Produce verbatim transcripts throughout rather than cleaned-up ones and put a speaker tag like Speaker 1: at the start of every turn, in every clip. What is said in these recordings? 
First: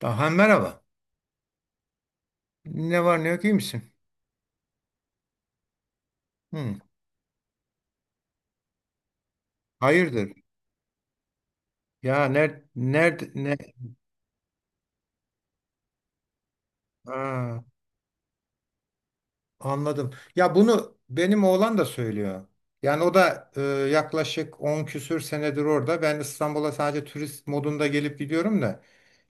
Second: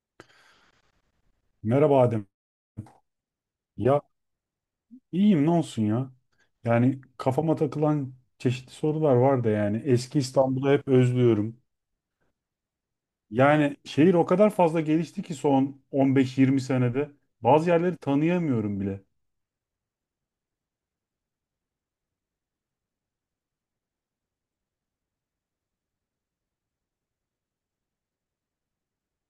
Speaker 1: Aha, merhaba.
Speaker 2: Merhaba Adem.
Speaker 1: Ne var ne yok iyi misin?
Speaker 2: Ya iyiyim ne olsun ya.
Speaker 1: Hı,
Speaker 2: Yani kafama takılan çeşitli sorular var da yani eski
Speaker 1: hayırdır?
Speaker 2: İstanbul'u hep özlüyorum.
Speaker 1: Ya nerede nerede ne?
Speaker 2: Yani şehir o kadar fazla gelişti ki son on beş yirmi senede
Speaker 1: Aa,
Speaker 2: bazı yerleri tanıyamıyorum bile.
Speaker 1: anladım. Ya bunu benim oğlan da söylüyor. Yani o da e, yaklaşık on küsür senedir orada. Ben İstanbul'a sadece turist modunda gelip gidiyorum da.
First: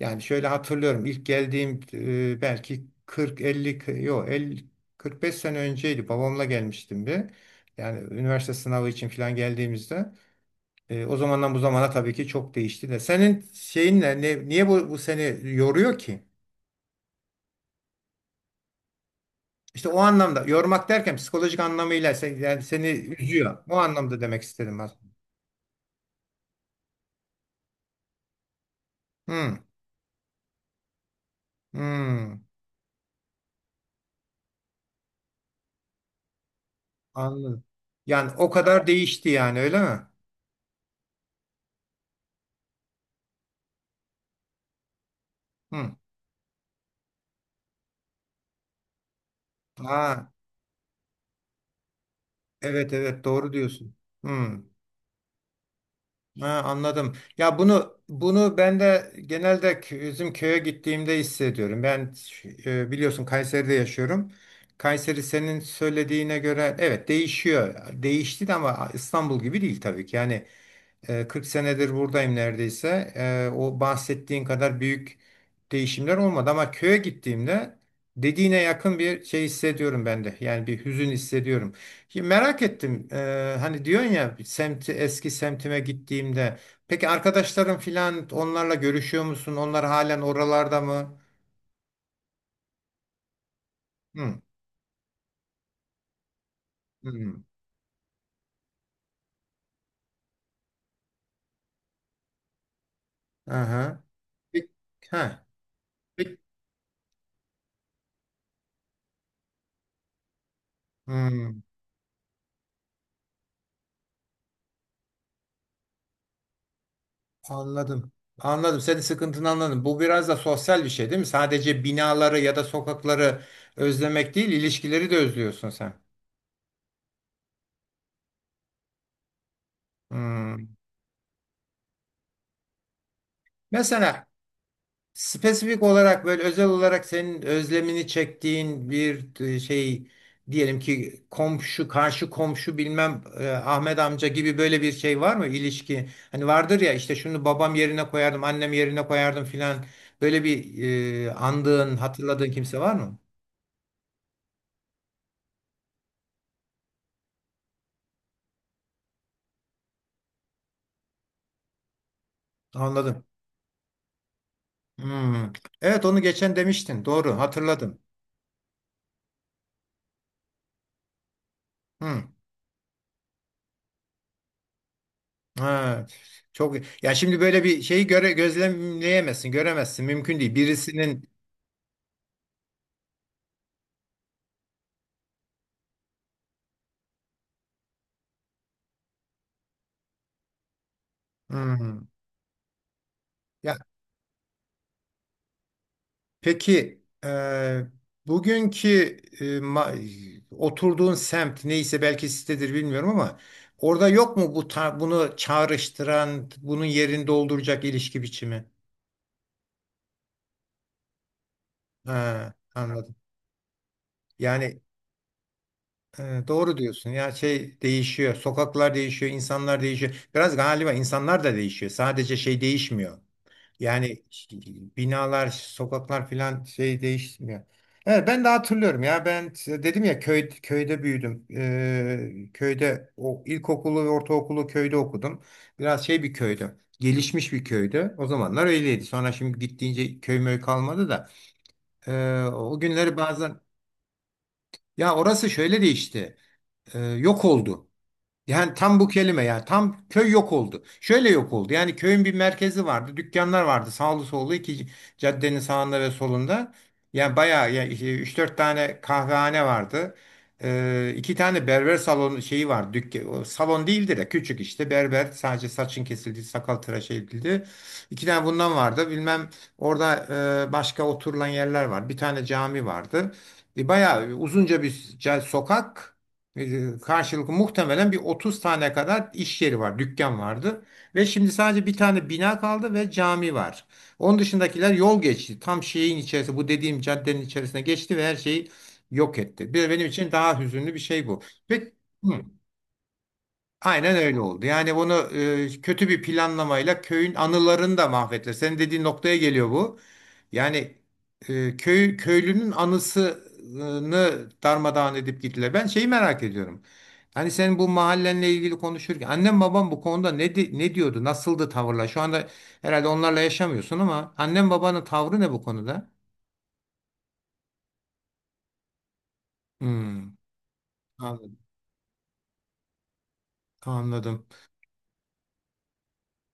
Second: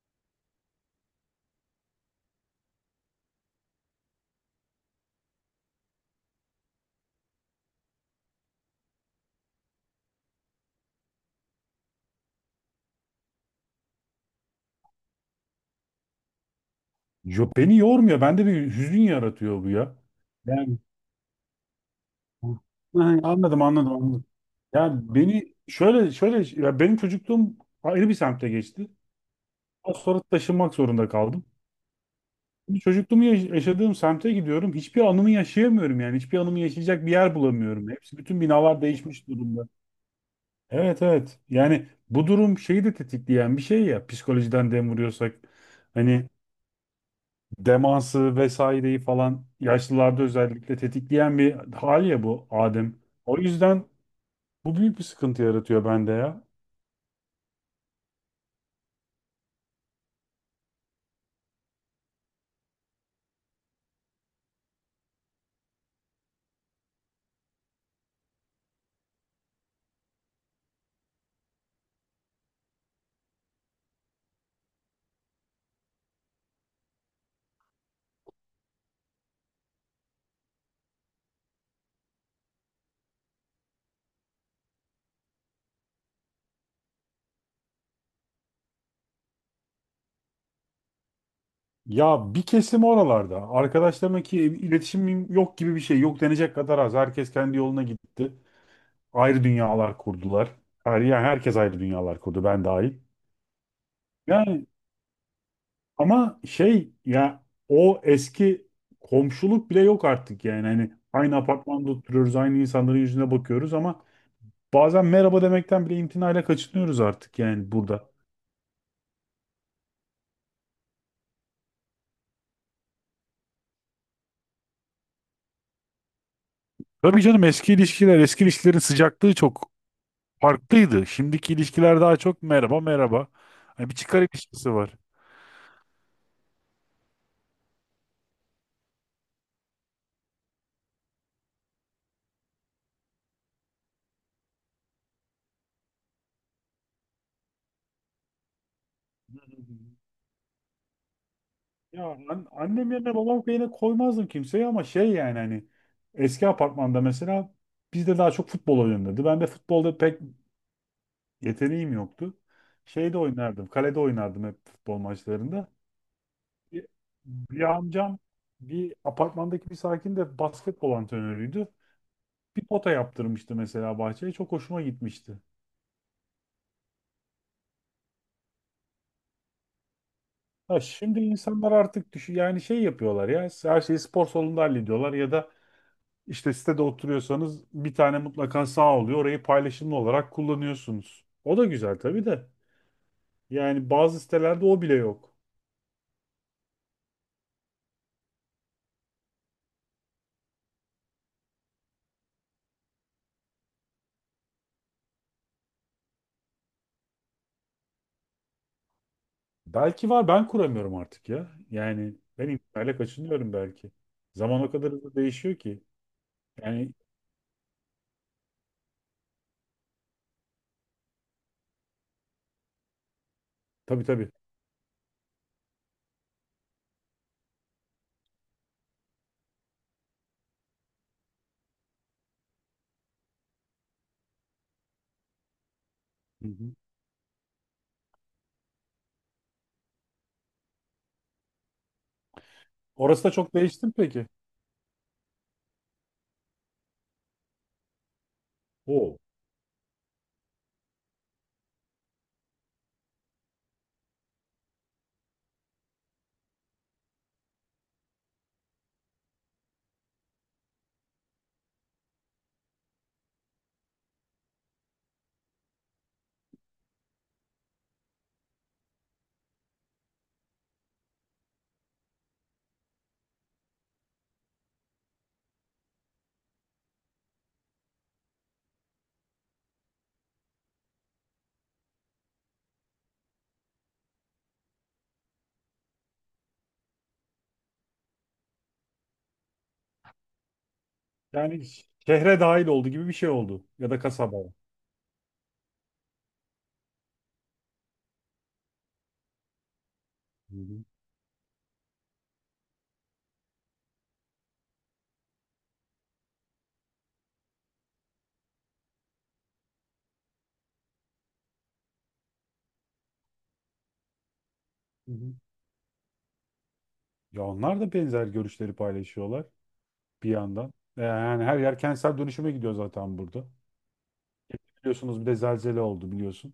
Speaker 1: Yani şöyle hatırlıyorum. İlk geldiğim e, belki kırk elli k- yok elli kırk beş sene önceydi. Babamla gelmiştim bir. Yani üniversite sınavı için falan geldiğimizde. E, o zamandan bu zamana tabii ki çok değişti de. Senin şeyin ne, ne- niye bu, bu seni yoruyor ki?
Speaker 2: Yo, beni yormuyor. Bende bir hüzün yaratıyor bu
Speaker 1: İşte
Speaker 2: ya.
Speaker 1: o anlamda
Speaker 2: Yani
Speaker 1: yormak derken psikolojik anlamıyla sen, yani seni
Speaker 2: ha,
Speaker 1: üzüyor.
Speaker 2: anladım
Speaker 1: O
Speaker 2: anladım
Speaker 1: anlamda
Speaker 2: anladım.
Speaker 1: demek istedim aslında.
Speaker 2: Yani beni şöyle şöyle ya benim çocukluğum ayrı bir semtte geçti.
Speaker 1: Hmm,
Speaker 2: Daha sonra taşınmak zorunda kaldım.
Speaker 1: hmm,
Speaker 2: Şimdi Çocukluğumu yaş- yaşadığım semte gidiyorum. Hiçbir anımı yaşayamıyorum yani. Hiçbir anımı yaşayacak bir yer
Speaker 1: anladım.
Speaker 2: bulamıyorum. Hepsi
Speaker 1: Yani
Speaker 2: bütün
Speaker 1: o
Speaker 2: binalar
Speaker 1: kadar
Speaker 2: değişmiş
Speaker 1: değişti yani
Speaker 2: durumda.
Speaker 1: öyle mi?
Speaker 2: Evet evet. Yani bu durum şeyi de tetikleyen bir şey ya. Psikolojiden dem vuruyorsak.
Speaker 1: Hmm.
Speaker 2: Hani demansı vesaireyi falan yaşlılarda
Speaker 1: Ha,
Speaker 2: özellikle tetikleyen bir hal ya bu
Speaker 1: evet,
Speaker 2: Adem.
Speaker 1: evet,
Speaker 2: O
Speaker 1: doğru
Speaker 2: yüzden
Speaker 1: diyorsun. Hmm.
Speaker 2: bu büyük bir sıkıntı yaratıyor bende ya.
Speaker 1: Ha, anladım. Ya bunu bunu ben de genelde kö- bizim köye gittiğimde hissediyorum. Ben e, biliyorsun Kayseri'de yaşıyorum. Kayseri senin söylediğine göre evet değişiyor. Değişti de ama İstanbul gibi değil tabii ki. Yani e, kırk senedir buradayım neredeyse. E, o bahsettiğin kadar büyük değişimler olmadı ama köye gittiğimde dediğine yakın bir şey hissediyorum ben de. Yani bir hüzün hissediyorum. Şimdi merak ettim. E, hani diyorsun ya semti eski semtime gittiğimde. Peki arkadaşların filan onlarla görüşüyor musun? Onlar halen oralarda mı?
Speaker 2: Ya bir kesim oralarda. Arkadaşlarımla ki
Speaker 1: Hı.
Speaker 2: iletişimim yok gibi bir şey. Yok denecek kadar az. Herkes
Speaker 1: Hı.
Speaker 2: kendi yoluna gitti. Ayrı dünyalar kurdular. Her, yani herkes ayrı dünyalar kurdu ben dahil.
Speaker 1: Aha.
Speaker 2: Yani
Speaker 1: Peki, ha. Peki.
Speaker 2: ama şey ya o eski komşuluk bile yok artık yani. Hani aynı
Speaker 1: Hı.
Speaker 2: apartmanda oturuyoruz, aynı insanların yüzüne bakıyoruz ama bazen merhaba demekten bile imtinayla kaçınıyoruz artık yani burada.
Speaker 1: Anladım. Anladım. Senin sıkıntını anladım. Bu biraz da sosyal bir şey değil mi? Sadece binaları ya da sokakları özlemek değil, ilişkileri de özlüyorsun sen.
Speaker 2: Tabii canım eski ilişkiler, eski ilişkilerin sıcaklığı çok
Speaker 1: Hmm.
Speaker 2: farklıydı. Şimdiki ilişkiler daha çok merhaba merhaba. Hani bir çıkar
Speaker 1: Mesela
Speaker 2: ilişkisi var.
Speaker 1: spesifik olarak böyle özel olarak senin özlemini çektiğin bir e, şey diyelim ki komşu, karşı komşu bilmem e, Ahmet amca gibi böyle bir şey var mı ilişki? Hani vardır ya işte şunu babam yerine koyardım, annem yerine koyardım filan. Böyle bir e, andığın,
Speaker 2: Ya an-
Speaker 1: hatırladığın kimse
Speaker 2: annem
Speaker 1: var
Speaker 2: yerine
Speaker 1: mı?
Speaker 2: babam yerine koymazdım kimseyi ama şey yani hani eski apartmanda mesela bizde daha çok futbol oynanırdı. Ben de futbolda pek yeteneğim yoktu. Şeyde
Speaker 1: Anladım.
Speaker 2: oynardım, kalede oynardım hep futbol
Speaker 1: Hmm.
Speaker 2: maçlarında.
Speaker 1: Evet onu geçen
Speaker 2: Bir,
Speaker 1: demiştin. Doğru
Speaker 2: bir
Speaker 1: hatırladım.
Speaker 2: amcam bir apartmandaki bir sakin de basketbol antrenörüydü.
Speaker 1: Hmm.
Speaker 2: Bir pota yaptırmıştı mesela bahçeye. Çok hoşuma gitmişti.
Speaker 1: Ha. Çok ya şimdi böyle bir şeyi göre gözlemleyemezsin, göremezsin. Mümkün değil.
Speaker 2: Ha, şimdi
Speaker 1: Birisinin.
Speaker 2: insanlar artık düşün yani şey yapıyorlar ya her şeyi spor salonunda hallediyorlar ya da işte sitede oturuyorsanız bir tane mutlaka sağ oluyor. Orayı paylaşımlı olarak kullanıyorsunuz. O da güzel
Speaker 1: Hmm.
Speaker 2: tabii de.
Speaker 1: Ya
Speaker 2: Yani bazı sitelerde o bile yok.
Speaker 1: peki e, bugünkü e, ma- oturduğun semt neyse belki sitedir bilmiyorum ama orada yok mu bu ta- bunu çağrıştıran, bunun yerini dolduracak ilişki biçimi?
Speaker 2: Belki var ben kuramıyorum artık ya. Yani ben
Speaker 1: Ha,
Speaker 2: internetle
Speaker 1: anladım.
Speaker 2: kaçınıyorum belki. Zaman o
Speaker 1: Yani
Speaker 2: kadar hızlı değişiyor ki.
Speaker 1: Ee, doğru
Speaker 2: Yani
Speaker 1: diyorsun. Ya şey değişiyor. Sokaklar değişiyor, insanlar değişiyor. Biraz galiba insanlar da değişiyor. Sadece şey değişmiyor.
Speaker 2: tabii
Speaker 1: Yani
Speaker 2: tabii.
Speaker 1: binalar, sokaklar filan şey değişmiyor. Evet, ben de hatırlıyorum ya. Ben dedim ya köy, köyde büyüdüm. Ee, köyde o ilkokulu ve ortaokulu köyde okudum. Biraz şey bir
Speaker 2: Hı hı.
Speaker 1: köydü. Gelişmiş bir köydü. O zamanlar öyleydi. Sonra şimdi gittiğince köy möy kalmadı da. Ee, o günleri
Speaker 2: Orası da çok
Speaker 1: bazen
Speaker 2: değişti mi peki?
Speaker 1: ya orası şöyle değişti. Ee, yok oldu. Yani tam bu
Speaker 2: O.
Speaker 1: kelime ya. Tam köy yok oldu. Şöyle yok oldu. Yani köyün bir merkezi vardı. Dükkanlar vardı. Sağlı sollu iki caddenin sağında ve solunda. Yani bayağı ya üç dört tane kahvehane vardı. Ee, iki tane berber salonu şeyi var. Dükkan, o salon değildi de küçük işte berber sadece saçın kesildi, sakal tıraş edildi. İki tane bundan vardı. Bilmem orada e, başka oturulan yerler var. Bir tane cami vardı. E, bayağı uzunca bir ca- sokak. E, Karşılıklı muhtemelen bir otuz tane kadar iş yeri var, dükkan vardı. Ve şimdi sadece bir tane bina kaldı ve cami var. Onun dışındakiler yol geçti. Tam şeyin içerisi, bu dediğim caddenin içerisine geçti ve her şeyi yok etti. Bir benim için daha hüzünlü bir şey bu.
Speaker 2: Yani
Speaker 1: Peki, hı.
Speaker 2: şehre dahil oldu gibi bir şey oldu ya da
Speaker 1: Aynen
Speaker 2: kasaba.
Speaker 1: öyle oldu. Yani bunu e, kötü bir planlamayla köyün anılarını da mahvettiler. Senin dediğin noktaya geliyor bu.
Speaker 2: Hı hı.
Speaker 1: Yani e, köy köylünün anısını darmadağın edip gittiler. Ben şeyi merak ediyorum. Hani senin bu mahallenle ilgili konuşurken annem babam bu konuda ne di- ne diyordu? Nasıldı tavırlar? Şu anda herhalde onlarla yaşamıyorsun ama annem babanın
Speaker 2: Hı hı.
Speaker 1: tavrı ne bu konuda?
Speaker 2: Ya onlar da benzer görüşleri paylaşıyorlar bir
Speaker 1: Hmm,
Speaker 2: yandan. E, Yani
Speaker 1: anladım.
Speaker 2: her yer kentsel dönüşüme gidiyor zaten burada.
Speaker 1: Anladım.
Speaker 2: Biliyorsunuz bir de zelzele oldu biliyorsun.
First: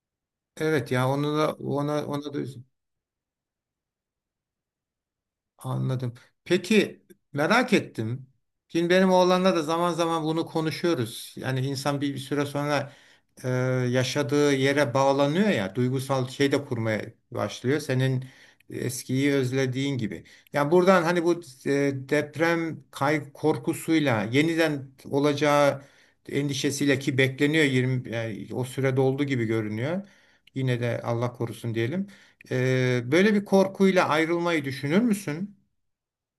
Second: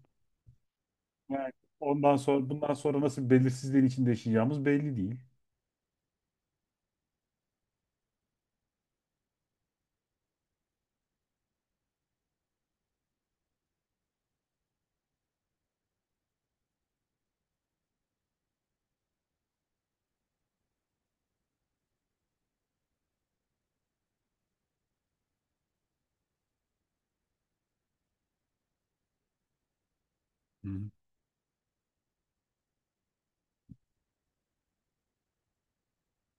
Speaker 1: Evet ya onu
Speaker 2: Yani
Speaker 1: da ona
Speaker 2: ondan
Speaker 1: ona da.
Speaker 2: sonra bundan sonra nasıl bir belirsizliğin içinde yaşayacağımız belli değil.
Speaker 1: Anladım. Peki merak ettim. Şimdi benim oğlanla da zaman zaman bunu konuşuyoruz. Yani insan bir, bir süre sonra e, yaşadığı yere bağlanıyor ya, duygusal şey de kurmaya başlıyor. Senin eskiyi özlediğin gibi. Yani buradan hani bu e, deprem kay korkusuyla yeniden olacağı endişesiyle ki bekleniyor yirmi yani o sürede olduğu gibi görünüyor.
Speaker 2: Hı
Speaker 1: Yine
Speaker 2: hı.
Speaker 1: de Allah korusun diyelim. E, böyle bir korkuyla ayrılmayı düşünür müsün?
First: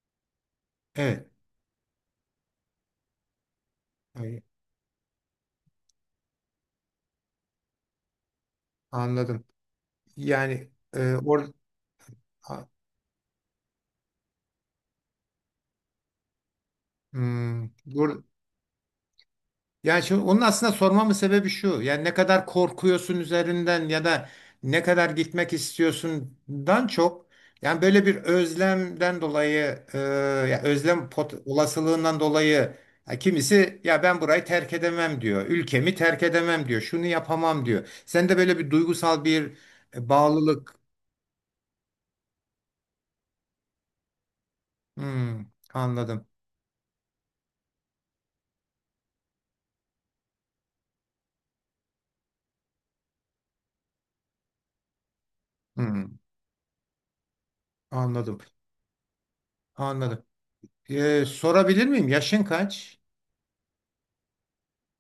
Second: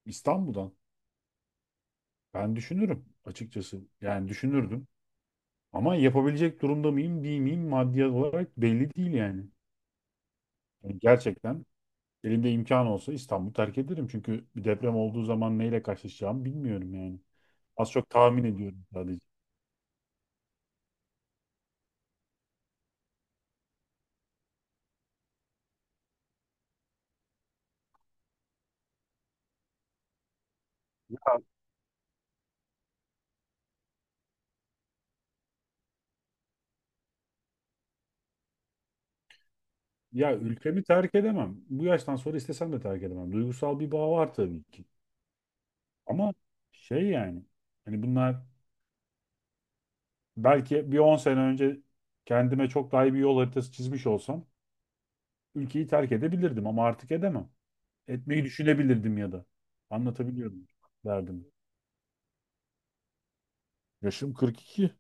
Speaker 2: İstanbul'dan
Speaker 1: Evet,
Speaker 2: ben düşünürüm açıkçası. Yani
Speaker 1: ay-
Speaker 2: düşünürdüm. Ama yapabilecek durumda mıyım, değil miyim maddi olarak belli değil yani.
Speaker 1: anladım. Yani
Speaker 2: Yani
Speaker 1: e, or,
Speaker 2: gerçekten, elimde
Speaker 1: a-
Speaker 2: imkan olsa İstanbul'u terk ederim. Çünkü bir deprem olduğu zaman neyle karşılaşacağımı bilmiyorum yani.
Speaker 1: hmm,
Speaker 2: Az çok
Speaker 1: bur-
Speaker 2: tahmin ediyorum sadece.
Speaker 1: yani şimdi onun aslında sormamın sebebi şu. Yani ne kadar korkuyorsun üzerinden ya da ne kadar gitmek istiyorsundan çok yani böyle bir özlemden dolayı e, ya özlem pot, olasılığından dolayı ya kimisi ya ben burayı terk edemem diyor. Ülkemi terk edemem diyor. Şunu yapamam diyor. Sen de böyle bir duygusal bir e,
Speaker 2: Ya
Speaker 1: bağlılık.
Speaker 2: ülkemi terk edemem. Bu yaştan sonra istesem de terk edemem. Duygusal bir bağ var tabii ki.
Speaker 1: Hmm, anladım.
Speaker 2: Ama şey yani. Hani bunlar belki bir on sene önce kendime çok daha iyi bir yol haritası çizmiş olsam ülkeyi
Speaker 1: Hmm,
Speaker 2: terk edebilirdim ama artık edemem.
Speaker 1: anladım.
Speaker 2: Etmeyi düşünebilirdim ya da.
Speaker 1: Anladım.
Speaker 2: Anlatabiliyorum
Speaker 1: Ee,
Speaker 2: derdim.
Speaker 1: sorabilir miyim? Yaşın kaç?
Speaker 2: Yaşım kırk iki.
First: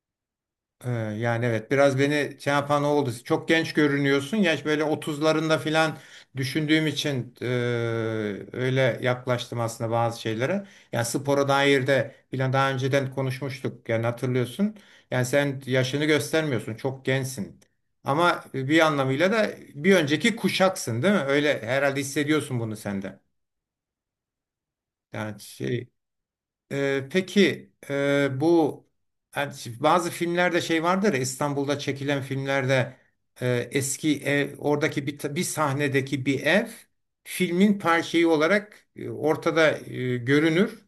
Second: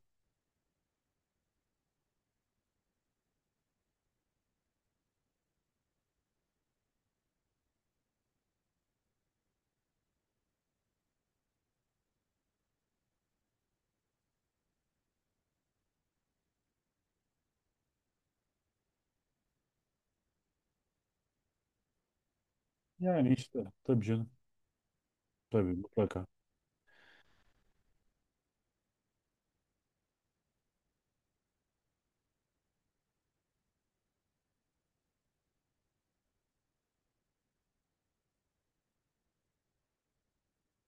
Speaker 1: Ee, yani evet biraz beni şey yapan o oldu. Çok genç görünüyorsun. Yaş böyle otuzlarında filan düşündüğüm için e, öyle yaklaştım aslında bazı şeylere. Yani spora dair de filan daha önceden konuşmuştuk. Yani hatırlıyorsun. Yani sen yaşını göstermiyorsun. Çok gençsin. Ama bir anlamıyla da bir önceki kuşaksın, değil mi? Öyle herhalde hissediyorsun bunu sende.
Speaker 2: Yani işte tabii canım.
Speaker 1: Yani
Speaker 2: Tabii
Speaker 1: şey.
Speaker 2: mutlaka.
Speaker 1: Ee, peki e, bu yani şi- bazı filmlerde şey vardır ya İstanbul'da çekilen filmlerde e, eski ev oradaki bir, ta- bir sahnedeki bir ev filmin parçayı olarak e, ortada e, görünür.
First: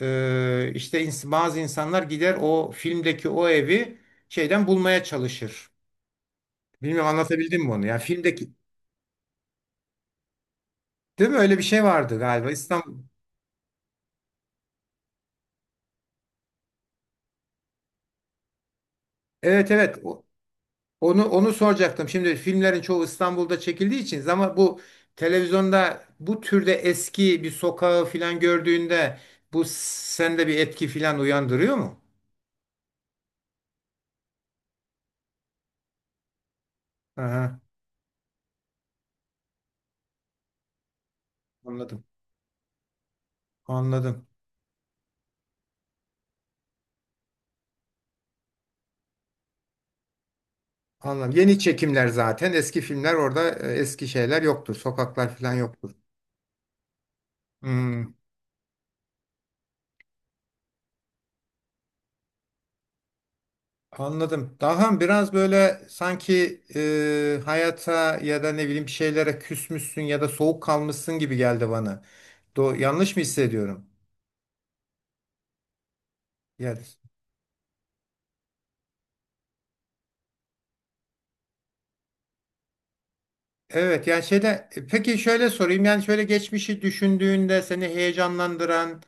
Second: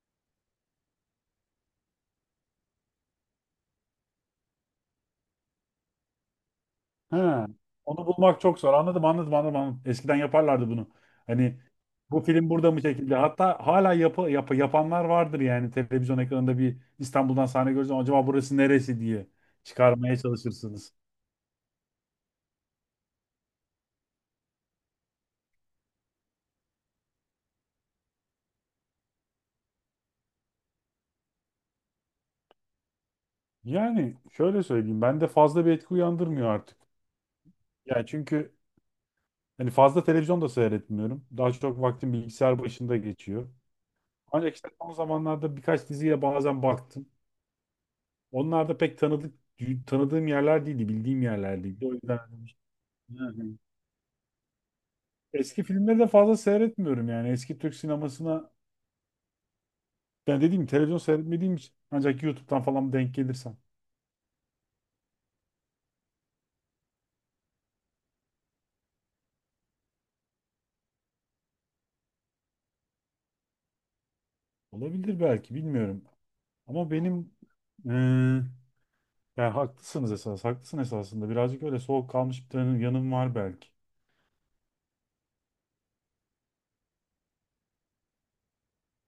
Speaker 1: Ee, işte ins- bazı insanlar gider o filmdeki o evi şeyden bulmaya çalışır. Bilmiyorum
Speaker 2: Ha,
Speaker 1: anlatabildim mi onu? Yani
Speaker 2: onu bulmak
Speaker 1: filmdeki
Speaker 2: çok zor. Anladım, anladım, anladım, anladım. Eskiden yaparlardı bunu.
Speaker 1: değil mi? Öyle
Speaker 2: Hani
Speaker 1: bir şey vardı
Speaker 2: bu
Speaker 1: galiba
Speaker 2: film burada mı
Speaker 1: İstanbul.
Speaker 2: çekildi? Hatta hala yapı, yapı yapanlar vardır yani televizyon ekranında bir İstanbul'dan sahne görürsen acaba burası neresi diye
Speaker 1: Evet, evet.
Speaker 2: çıkarmaya çalışırsınız.
Speaker 1: Onu onu soracaktım. Şimdi filmlerin çoğu İstanbul'da çekildiği için ama bu televizyonda bu türde eski bir sokağı filan gördüğünde bu sende bir etki filan uyandırıyor mu?
Speaker 2: Yani şöyle söyleyeyim, bende fazla bir etki uyandırmıyor artık.
Speaker 1: Aha,
Speaker 2: Yani çünkü hani fazla televizyon da seyretmiyorum. Daha çok
Speaker 1: anladım.
Speaker 2: vaktim bilgisayar başında geçiyor.
Speaker 1: Anladım.
Speaker 2: Ancak işte son zamanlarda birkaç diziye bazen baktım. Onlar da pek tanıdık tanıdığım yerler değildi, bildiğim
Speaker 1: Anladım. Yeni
Speaker 2: yerler değildi. O
Speaker 1: çekimler
Speaker 2: yüzden
Speaker 1: zaten eski filmler
Speaker 2: hı
Speaker 1: orada
Speaker 2: hı.
Speaker 1: e, eski şeyler yoktur. Sokaklar filan
Speaker 2: Eski
Speaker 1: yoktur.
Speaker 2: filmleri de fazla seyretmiyorum yani. Eski Türk
Speaker 1: Hmm,
Speaker 2: sinemasına ben dediğim gibi televizyon seyretmediğim için ancak YouTube'dan falan denk gelirsem.
Speaker 1: anladım. Daha biraz böyle sanki e, hayata ya da ne bileyim bir şeylere küsmüşsün ya da soğuk kalmışsın gibi geldi bana. Do yanlış mı hissediyorum?
Speaker 2: Olabilir belki bilmiyorum.
Speaker 1: Yani.
Speaker 2: Ama benim eee yani haklısınız esas. Haklısın esasında. Birazcık öyle soğuk kalmış bir tane yanım var belki.
Speaker 1: Evet yani şeyde e, peki şöyle sorayım yani şöyle geçmişi düşündüğünde seni heyecanlandıran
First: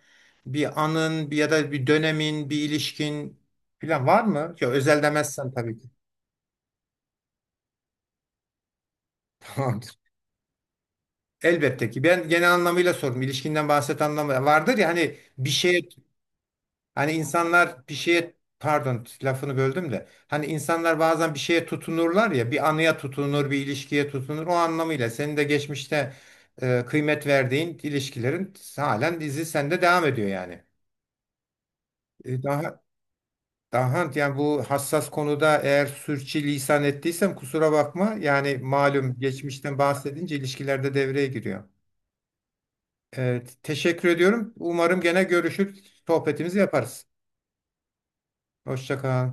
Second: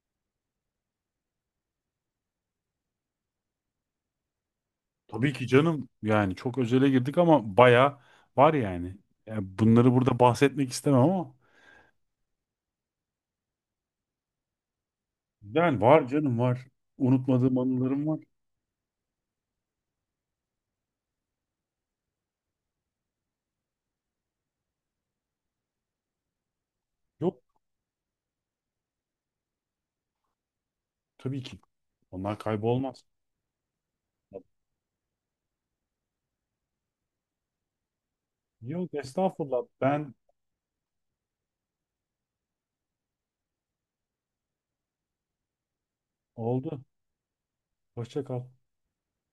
Speaker 1: bir anın bir ya da bir dönemin bir ilişkin falan var mı? Ya özel
Speaker 2: Tabii ki
Speaker 1: demezsen tabii
Speaker 2: canım
Speaker 1: ki.
Speaker 2: yani çok özele girdik ama baya var yani. Yani bunları
Speaker 1: Tamamdır.
Speaker 2: burada bahsetmek istemem ama
Speaker 1: Elbette ki. Ben genel anlamıyla sordum. İlişkinden bahset anlamı vardır ya hani bir şeye.
Speaker 2: yani var canım var.
Speaker 1: Hani
Speaker 2: Unutmadığım
Speaker 1: insanlar bir
Speaker 2: anılarım var.
Speaker 1: şeye pardon lafını böldüm de hani insanlar bazen bir şeye tutunurlar ya bir anıya tutunur bir ilişkiye tutunur o anlamıyla senin de geçmişte e, kıymet
Speaker 2: Yok
Speaker 1: verdiğin ilişkilerin halen dizi sende devam ediyor yani.
Speaker 2: tabii ki. Onlar
Speaker 1: E, daha
Speaker 2: kaybolmaz.
Speaker 1: daha yani bu hassas konuda eğer sürçülisan ettiysem kusura bakma yani
Speaker 2: Yok
Speaker 1: malum
Speaker 2: estağfurullah
Speaker 1: geçmişten
Speaker 2: ben
Speaker 1: bahsedince ilişkilerde devreye giriyor. Evet, teşekkür ediyorum. Umarım gene görüşür, sohbetimizi
Speaker 2: oldu.
Speaker 1: yaparız.
Speaker 2: Hoşça kal.
Speaker 1: Hoşça kal.